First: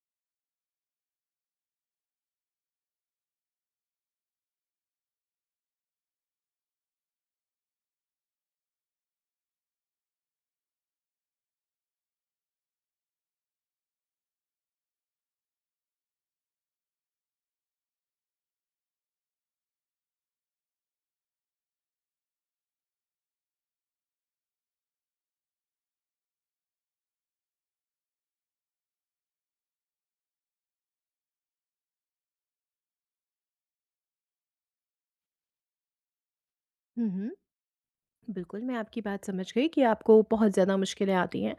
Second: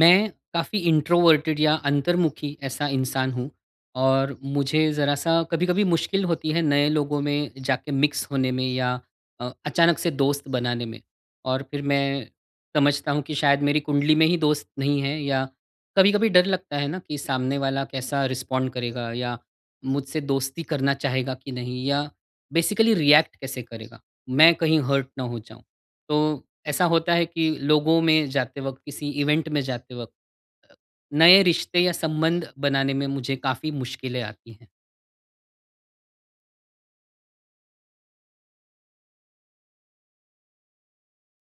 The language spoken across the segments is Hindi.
मैं काफ़ी इंट्रोवर्टेड या अंतर्मुखी ऐसा इंसान हूँ और मुझे ज़रा-सा कभी-कभी मुश्किल होती है नए लोगों में जाके मिक्स होने में या अचानक से दोस्त बनाने में। और फिर मैं समझता हूँ कि शायद मेरी कुंडली में ही दोस्त नहीं है या कभी-कभी डर लगता है ना कि सामने वाला कैसा रिस्पॉन्ड करेगा या मुझसे दोस्ती करना चाहेगा कि नहीं या बेसिकली रिएक्ट कैसे करेगा। मैं कहीं हर्ट ना हो जाऊँ। तो ऐसा होता है कि लोगों में जाते वक़्त, किसी इवेंट में जाते वक़्त अ, नए रिश्ते या संबंध बनाने में मुझे काफ़ी मुश्किलें आती हैं। हुँ, हुँ। बिल्कुल, मैं आपकी बात समझ गई कि आपको बहुत ज़्यादा मुश्किलें आती हैं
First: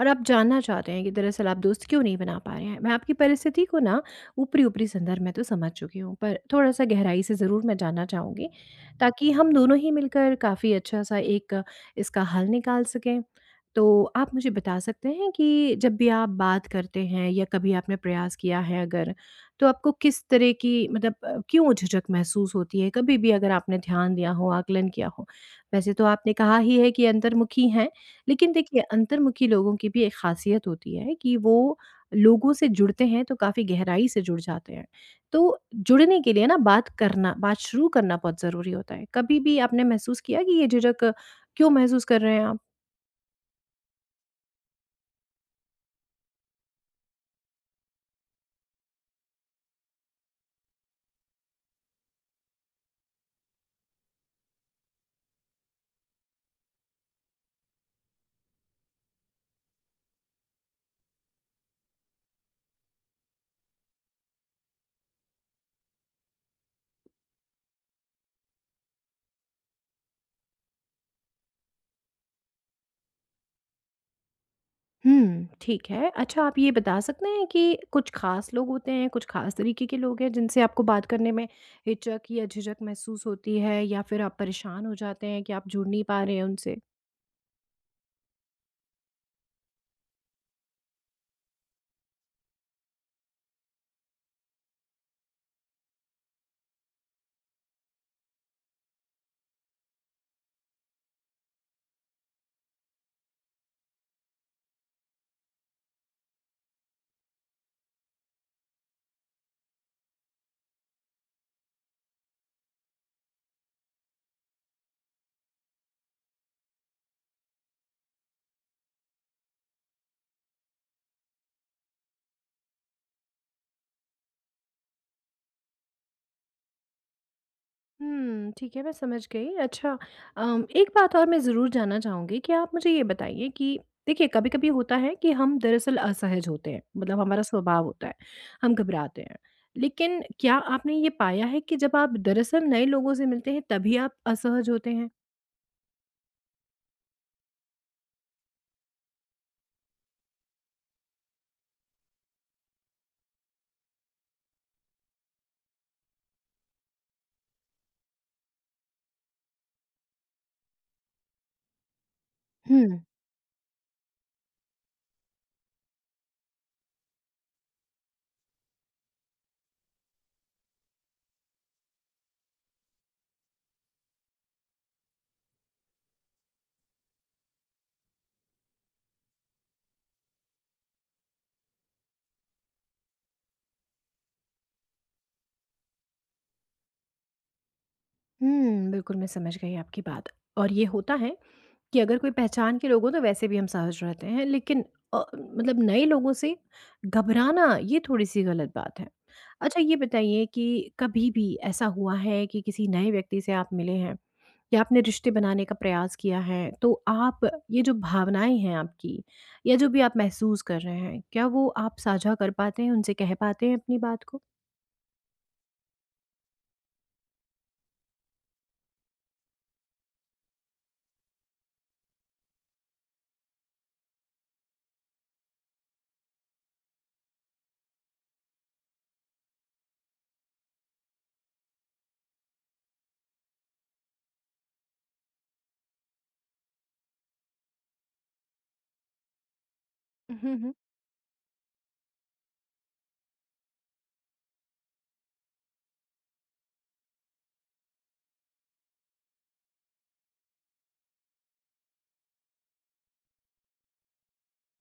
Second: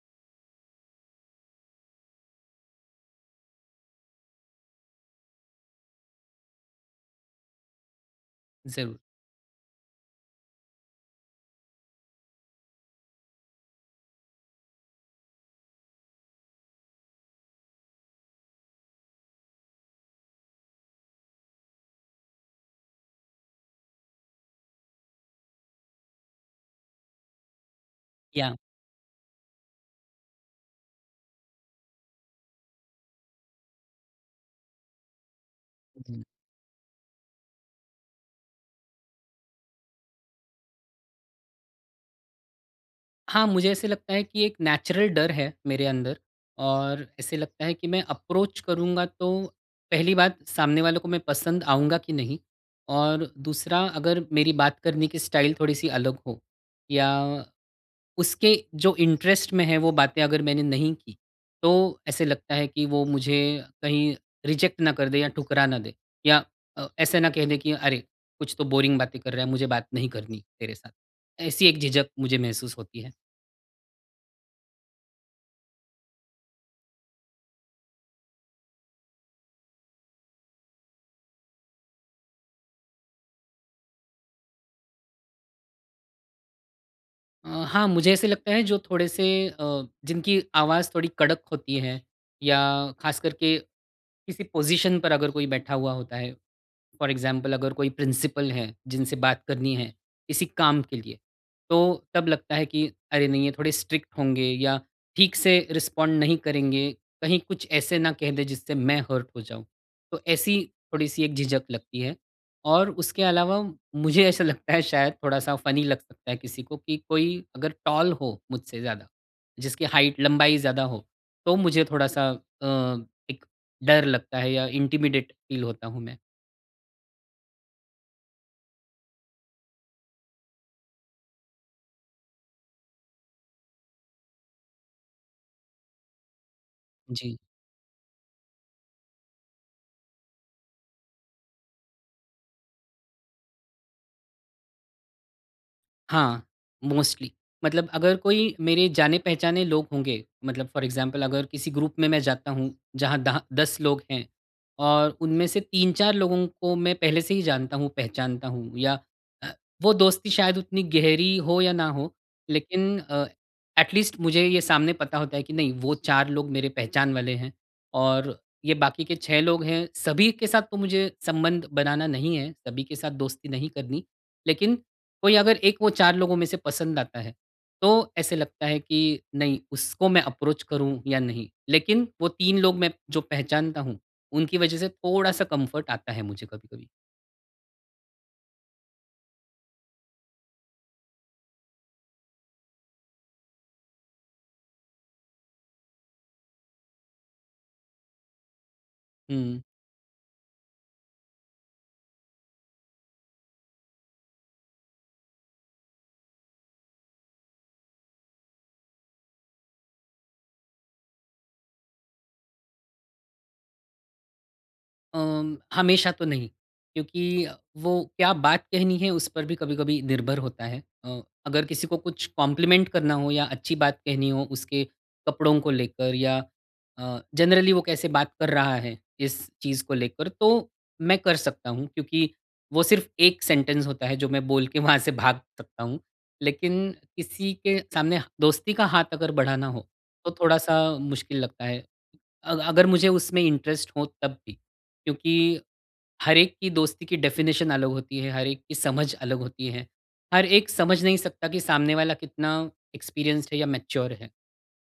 और आप जानना चाहते हैं कि दरअसल आप दोस्त क्यों नहीं बना पा रहे हैं। मैं आपकी परिस्थिति को ना ऊपरी-ऊपरी संदर्भ में तो समझ चुकी हूँ, पर थोड़ा-सा गहराई से ज़रूर मैं जानना चाहूँगी, ज़रूर। ताकि हम दोनों ही मिलकर काफ़ी अच्छा-सा एक इसका हल निकाल सकें। तो आप मुझे बता सकते हैं कि जब भी आप बात करते हैं या कभी आपने प्रयास किया है अगर, तो आपको किस तरह की मतलब क्यों झिझक महसूस होती है? कभी भी अगर आपने ध्यान दिया हो, आकलन किया हो, वैसे तो आपने कहा ही है कि अंतर्मुखी हैं, लेकिन या। देखिए अंतर्मुखी लोगों की भी एक ख़ासियत होती है कि वो लोगों से जुड़ते हैं तो काफ़ी गहराई से जुड़ जाते हैं। तो जुड़ने जी। के लिए ना बात करना, बात शुरू करना बहुत ज़रूरी होता है। कभी भी आपने महसूस किया कि ये झिझक क्यों महसूस कर रहे हैं आप? हाँ, मुझे ऐसे लगता है कि एक नेचुरल डर है मेरे अंदर और ऐसे लगता है कि मैं अप्रोच करूँगा तो पहली बात सामने वाले को मैं पसंद आऊँगा कि नहीं? और दूसरा अगर मेरी बात करने की स्टाइल थोड़ी-सी अलग हो या उसके जो इंटरेस्ट में है वो बातें अगर मैंने नहीं की, तो ऐसे लगता है कि वो मुझे कहीं रिजेक्ट ना कर दे या ठुकरा ना दे या ऐसे ना कह दे कि अरे! कुछ तो बोरिंग बातें कर रहा है, मुझे बात नहीं करनी तेरे साथ। ऐसी एक झिझक मुझे महसूस होती है। हुँ, ठीक है। अच्छा, आप ये बता सकते हैं कि कुछ ख़ास लोग होते हैं, कुछ ख़ास तरीके के लोग हैं जिनसे आपको बात करने में हिचक या झिझक महसूस होती है, या फिर आप परेशान हो जाते हैं कि आप जुड़ नहीं पा रहे हैं उनसे? हाँ, मुझे ऐसे लगता है जो थोड़े से जिनकी आवाज़ थोड़ी कड़क होती है या ख़ास करके किसी पोज़ीशन पर अगर कोई बैठा हुआ होता है, फॉर एग्जाम्पल अगर कोई प्रिंसिपल है जिनसे बात करनी है किसी काम के लिए, तो तब लगता है कि अरे नहीं, ये थोड़े स्ट्रिक्ट होंगे या ठीक से रिस्पॉन्ड नहीं करेंगे, कहीं कुछ ऐसे ना कह दे जिससे मैं हर्ट हो जाऊं। तो ऐसी थोड़ी सी एक झिझक लगती है। और उसके अलावा मुझे ऐसा लगता है शायद थोड़ा सा फनी लग सकता है किसी को कि कोई अगर टॉल हो मुझसे ज़्यादा, जिसकी हाइट लंबाई ज़्यादा हो, तो मुझे थोड़ा सा एक डर लगता है या इंटिमिडेट फील होता हूँ मैं। हुँ, ठीक है, मैं समझ गई। अच्छा, एक बात और मैं ज़रूर जानना चाहूँगी, कि आप मुझे ये बताइए कि देखिए, कभी-कभी होता है कि हम दरअसल असहज होते हैं, मतलब जी। हमारा स्वभाव होता है, हम घबराते हैं। लेकिन क्या आपने ये पाया है कि जब आप दरअसल नए लोगों से मिलते हैं तभी आप असहज होते हैं? हाँ, मोस्टली, मतलब अगर कोई मेरे जाने-पहचाने लोग होंगे, मतलब फ़ॉर एग्ज़ाम्पल अगर किसी ग्रुप में मैं जाता हूँ, जहाँ दह 10 लोग हैं और उनमें से 3-4 लोगों को मैं पहले से ही जानता हूँ, पहचानता हूँ या अ, वो दोस्ती शायद उतनी गहरी हो या ना हो, हुँ। लेकिन एट लीस्ट मुझे ये सामने पता होता है कि नहीं, वो 4 लोग मेरे पहचान वाले हैं और ये बाकी के 6 लोग हैं, सभी के साथ तो मुझे संबंध बनाना नहीं है, सभी के साथ दोस्ती नहीं करनी। लेकिन कोई अगर एक वो 4 लोगों में से पसंद आता है, तो ऐसे लगता है कि नहीं, उसको मैं अप्रोच करूँ या नहीं। लेकिन वो 3 लोग मैं जो पहचानता हूँ, उनकी वजह से थोड़ा-सा कम्फ़र्ट आता है मुझे कभी-कभी। हुँ, बिल्कुल मैं समझ गई आपकी बात, और ये होता है कि अगर कोई पहचान के लोग हों तो वैसे भी हम सहज रहते हैं, लेकिन मतलब नए लोगों से घबराना ये थोड़ी-सी गलत बात है। हुँ। अच्छा, ये बताइए कि कभी भी ऐसा हुआ है कि किसी नए व्यक्ति से आप मिले हैं या आपने रिश्ते बनाने का प्रयास किया है, तो आप ये जो भावनाएँ हैं आपकी, या जो भी आप महसूस कर रहे हैं, क्या वो आप साझा कर पाते हैं, उनसे कह पाते हैं अपनी बात हमेशा तो नहीं, क्योंकि वो क्या बात कहनी है उस पर भी कभी-कभी निर्भर होता है। अगर किसी को कुछ कॉम्प्लीमेंट करना हो या अच्छी बात कहनी हो उसके कपड़ों को लेकर या जनरली वो कैसे बात कर रहा है इस चीज़ को लेकर, तो मैं कर सकता हूँ, क्योंकि वो सिर्फ़ एक सेंटेंस होता है जो मैं बोल के वहाँ से भाग सकता हूँ। लेकिन किसी के सामने दोस्ती का हाथ अगर बढ़ाना हो तो को? थोड़ा-सा मुश्किल लगता है। अगर मुझे उसमें इंटरेस्ट हो तब भी। क्योंकि हर एक की दोस्ती की डेफ़िनेशन अलग होती है, हर एक की समझ अलग होती है। हर एक समझ नहीं सकता कि सामने वाला कितना एक्सपीरियंस्ड है या मैच्योर है।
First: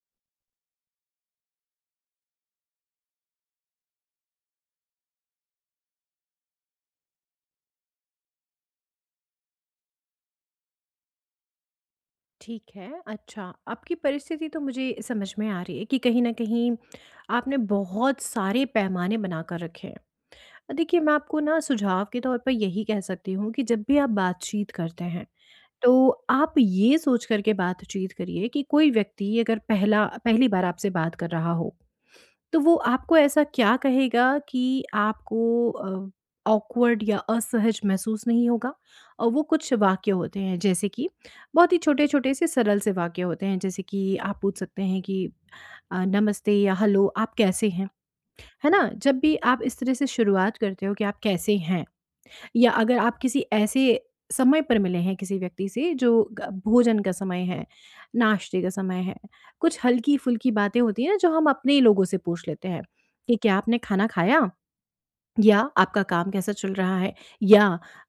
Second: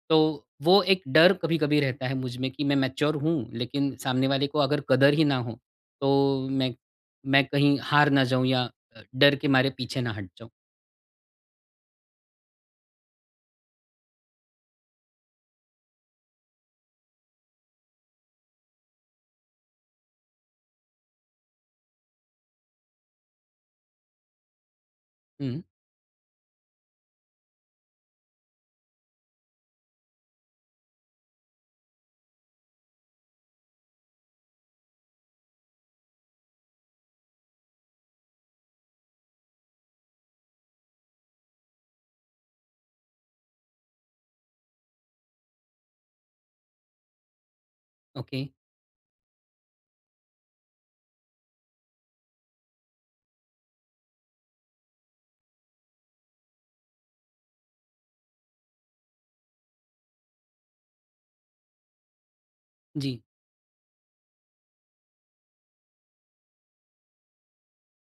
तो वो एक डर कभी-कभी रहता है मुझ में कि मैं मैच्योर हूँ, लेकिन सामने वाले को अगर कदर ही ना हो, तो मैं कहीं हार ना जाऊँ या डर के मारे पीछे ना हट जाऊँ। ठीक है, अच्छा, आपकी परिस्थिति तो मुझे समझ में आ रही है कि कहीं न कहीं आपने बहुत सारे पैमाने बना कर रखे हैं। देखिए, मैं आपको ना सुझाव के तौर पर यही कह सकती हूँ कि जब भी आप बातचीत करते हैं, हुँ। तो आप ये सोच कर के बातचीत करिए कि कोई व्यक्ति अगर पहला पहली बार आपसे बात कर रहा हो, तो वो आपको ऐसा क्या कहेगा कि आपको ऑकवर्ड या असहज महसूस नहीं होगा। और वो कुछ वाक्य होते हैं, जैसे कि बहुत ही छोटे-छोटे से सरल से वाक्य होते हैं, जैसे कि आप पूछ सकते हैं कि नमस्ते या हेलो, आप कैसे हैं? ओके। है ना? जब भी आप इस तरह से शुरुआत करते हो कि आप कैसे हैं? या अगर आप किसी ऐसे समय पर मिले हैं किसी व्यक्ति से, जो भोजन का समय है, नाश्ते का समय है, कुछ हल्की फुल्की बातें होती है ना, जो हम अपने ही लोगों से पूछ लेते हैं जी। कि क्या आपने खाना खाया, या आपका काम कैसा चल रहा है, या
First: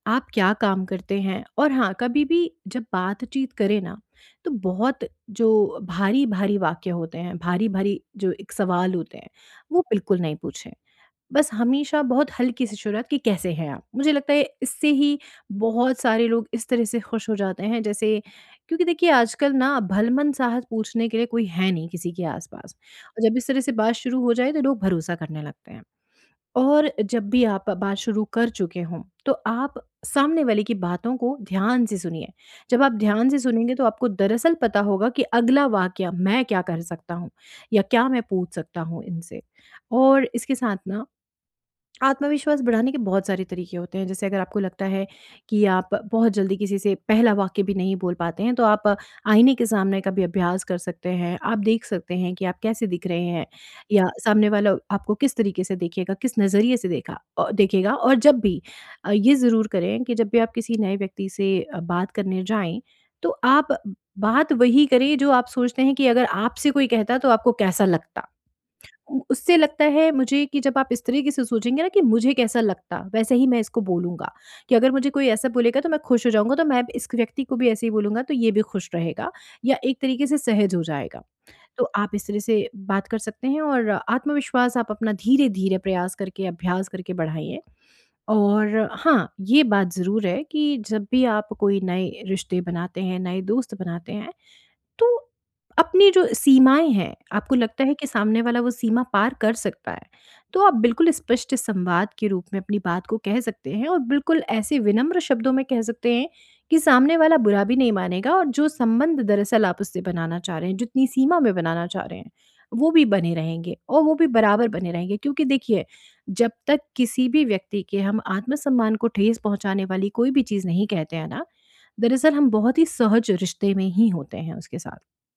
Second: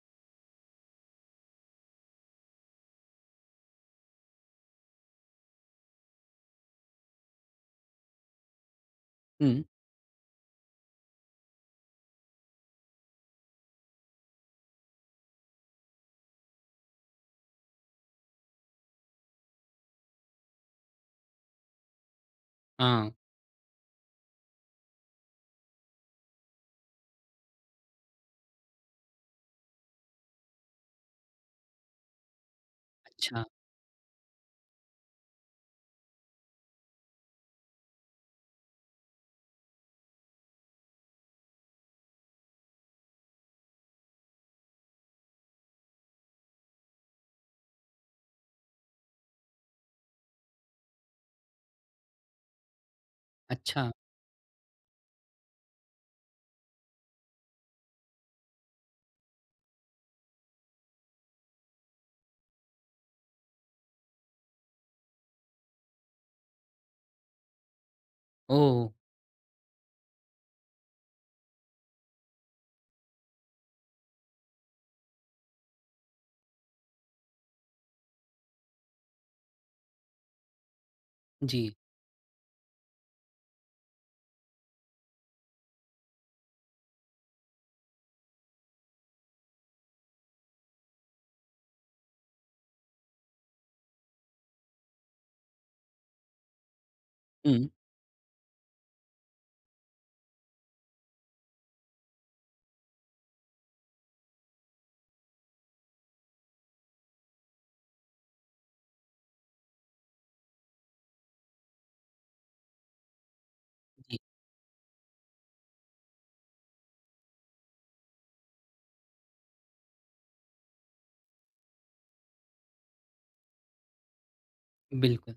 आप क्या काम करते हैं। और हाँ, कभी भी जब बातचीत करें ना, तो बहुत जो भारी भारी वाक्य होते हैं, भारी भारी जो एक सवाल होते हैं, हुँ। वो बिल्कुल नहीं पूछें। बस हमेशा बहुत हल्की सी शुरुआत कि कैसे हैं आप? मुझे लगता है इससे ही बहुत सारे लोग इस तरह से खुश हो जाते हैं, जैसे, क्योंकि देखिए, आजकल ना भलमन साहस पूछने के लिए कोई है नहीं किसी के आसपास। हाँ। और जब इस तरह से बात शुरू हो जाए, तो लोग भरोसा करने लगते हैं। और जब भी आप बात शुरू कर चुके हों, तो आप सामने वाले की बातों को ध्यान से सुनिए। जब आप ध्यान से अच्छा, सुनेंगे, तो आपको दरअसल पता होगा कि अगला वाकया मैं क्या कर सकता हूँ, या क्या मैं पूछ सकता हूँ इनसे। और इसके साथ ना, आत्मविश्वास बढ़ाने के बहुत सारे तरीके होते हैं। जैसे, अगर आपको लगता है कि आप बहुत जल्दी किसी से पहला वाक्य भी नहीं बोल पाते हैं, तो आप आईने के सामने का भी अभ्यास कर सकते हैं। आप देख सकते हैं कि आप कैसे दिख रहे हैं, अच्छा। या सामने वाला आपको किस तरीके से देखेगा, किस नज़रिए से देखेगा। और जब भी ये ज़रूर करें कि जब भी आप किसी नए व्यक्ति से बात करने जाएँ, तो आप बात वही करें जो आप सोचते हैं कि अगर आपसे कोई कहता तो आपको कैसा लगता? ओह! उ उससे लगता है मुझे कि जब आप इस तरीके से सोचेंगे ना कि मुझे कैसा लगता, वैसे ही मैं इसको बोलूँगा, कि अगर मुझे कोई ऐसा बोलेगा तो मैं खुश हो जाऊँगा, तो मैं इस व्यक्ति को भी ऐसे ही बोलूँगा तो ये भी खुश रहेगा, या एक तरीके से सहज हो जाएगा। जी। तो आप इस तरह से बात कर सकते हैं, और आत्मविश्वास आप अपना धीरे-धीरे प्रयास करके, अभ्यास करके बढ़ाइए। और हाँ, ये बात ज़रूर है कि जब भी आप कोई नए रिश्ते बनाते हैं, नए दोस्त बनाते हैं, तो अपनी जो सीमाएँ हैं, आपको हुँ। लगता है कि सामने वाला वो सीमा पार कर सकता है, तो आप बिल्कुल स्पष्ट संवाद के रूप में अपनी बात को कह सकते हैं, और बिल्कुल ऐसे विनम्र शब्दों में कह सकते हैं कि सामने वाला बुरा भी नहीं मानेगा, और जो संबंध दरअसल आप उससे बनाना चाह रहे हैं, जितनी सीमा में बनाना चाह रहे हैं, वो भी बने रहेंगे, और वो जी। भी बराबर बने रहेंगे। क्योंकि देखिए, जब तक किसी भी व्यक्ति के हम आत्मसम्मान को ठेस पहुँचाने वाली कोई भी चीज़ नहीं कहते हैं ना, दरअसल हम बहुत ही सहज रिश्ते में ही होते हैं उसके साथ। बिल्कुल।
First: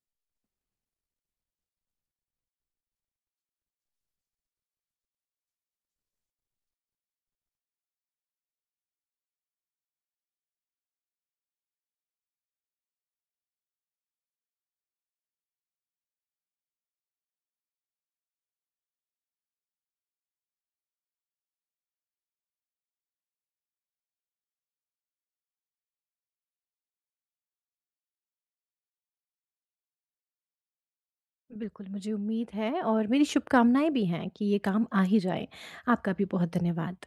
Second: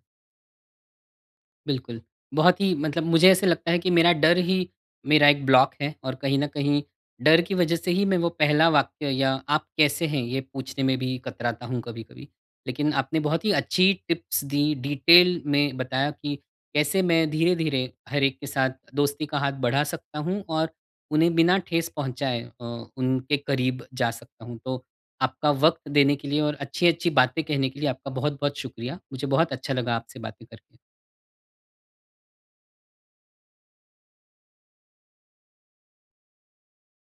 बिल्कुल। बहुत ही, मतलब मुझे ऐसे लगता है कि मेरा डर ही मेरा एक ब्लॉक है और कहीं न कहीं डर की वजह से ही मैं वो पहला वाक्य या आप कैसे हैं? ये पूछने में भी कतराता हूँ कभी-कभी। लेकिन आपने बहुत ही अच्छी टिप्स दी, डिटेल में बताया कि कैसे मैं धीरे-धीरे हर एक के साथ दोस्ती का हाथ बढ़ा सकता हूँ और उन्हें बिना ठेस पहुँचाए उनके करीब जा सकता हूँ। तो आपका वक़्त देने के लिए और अच्छी-अच्छी बातें कहने के लिए आपका बहुत-बहुत शुक्रिया। मुझे बहुत अच्छा लगा आपसे बातें करके। बिल्कुल, मुझे उम्मीद है, और मेरी शुभकामनाएँ भी हैं कि ये काम आ ही जाए। आपका भी बहुत धन्यवाद।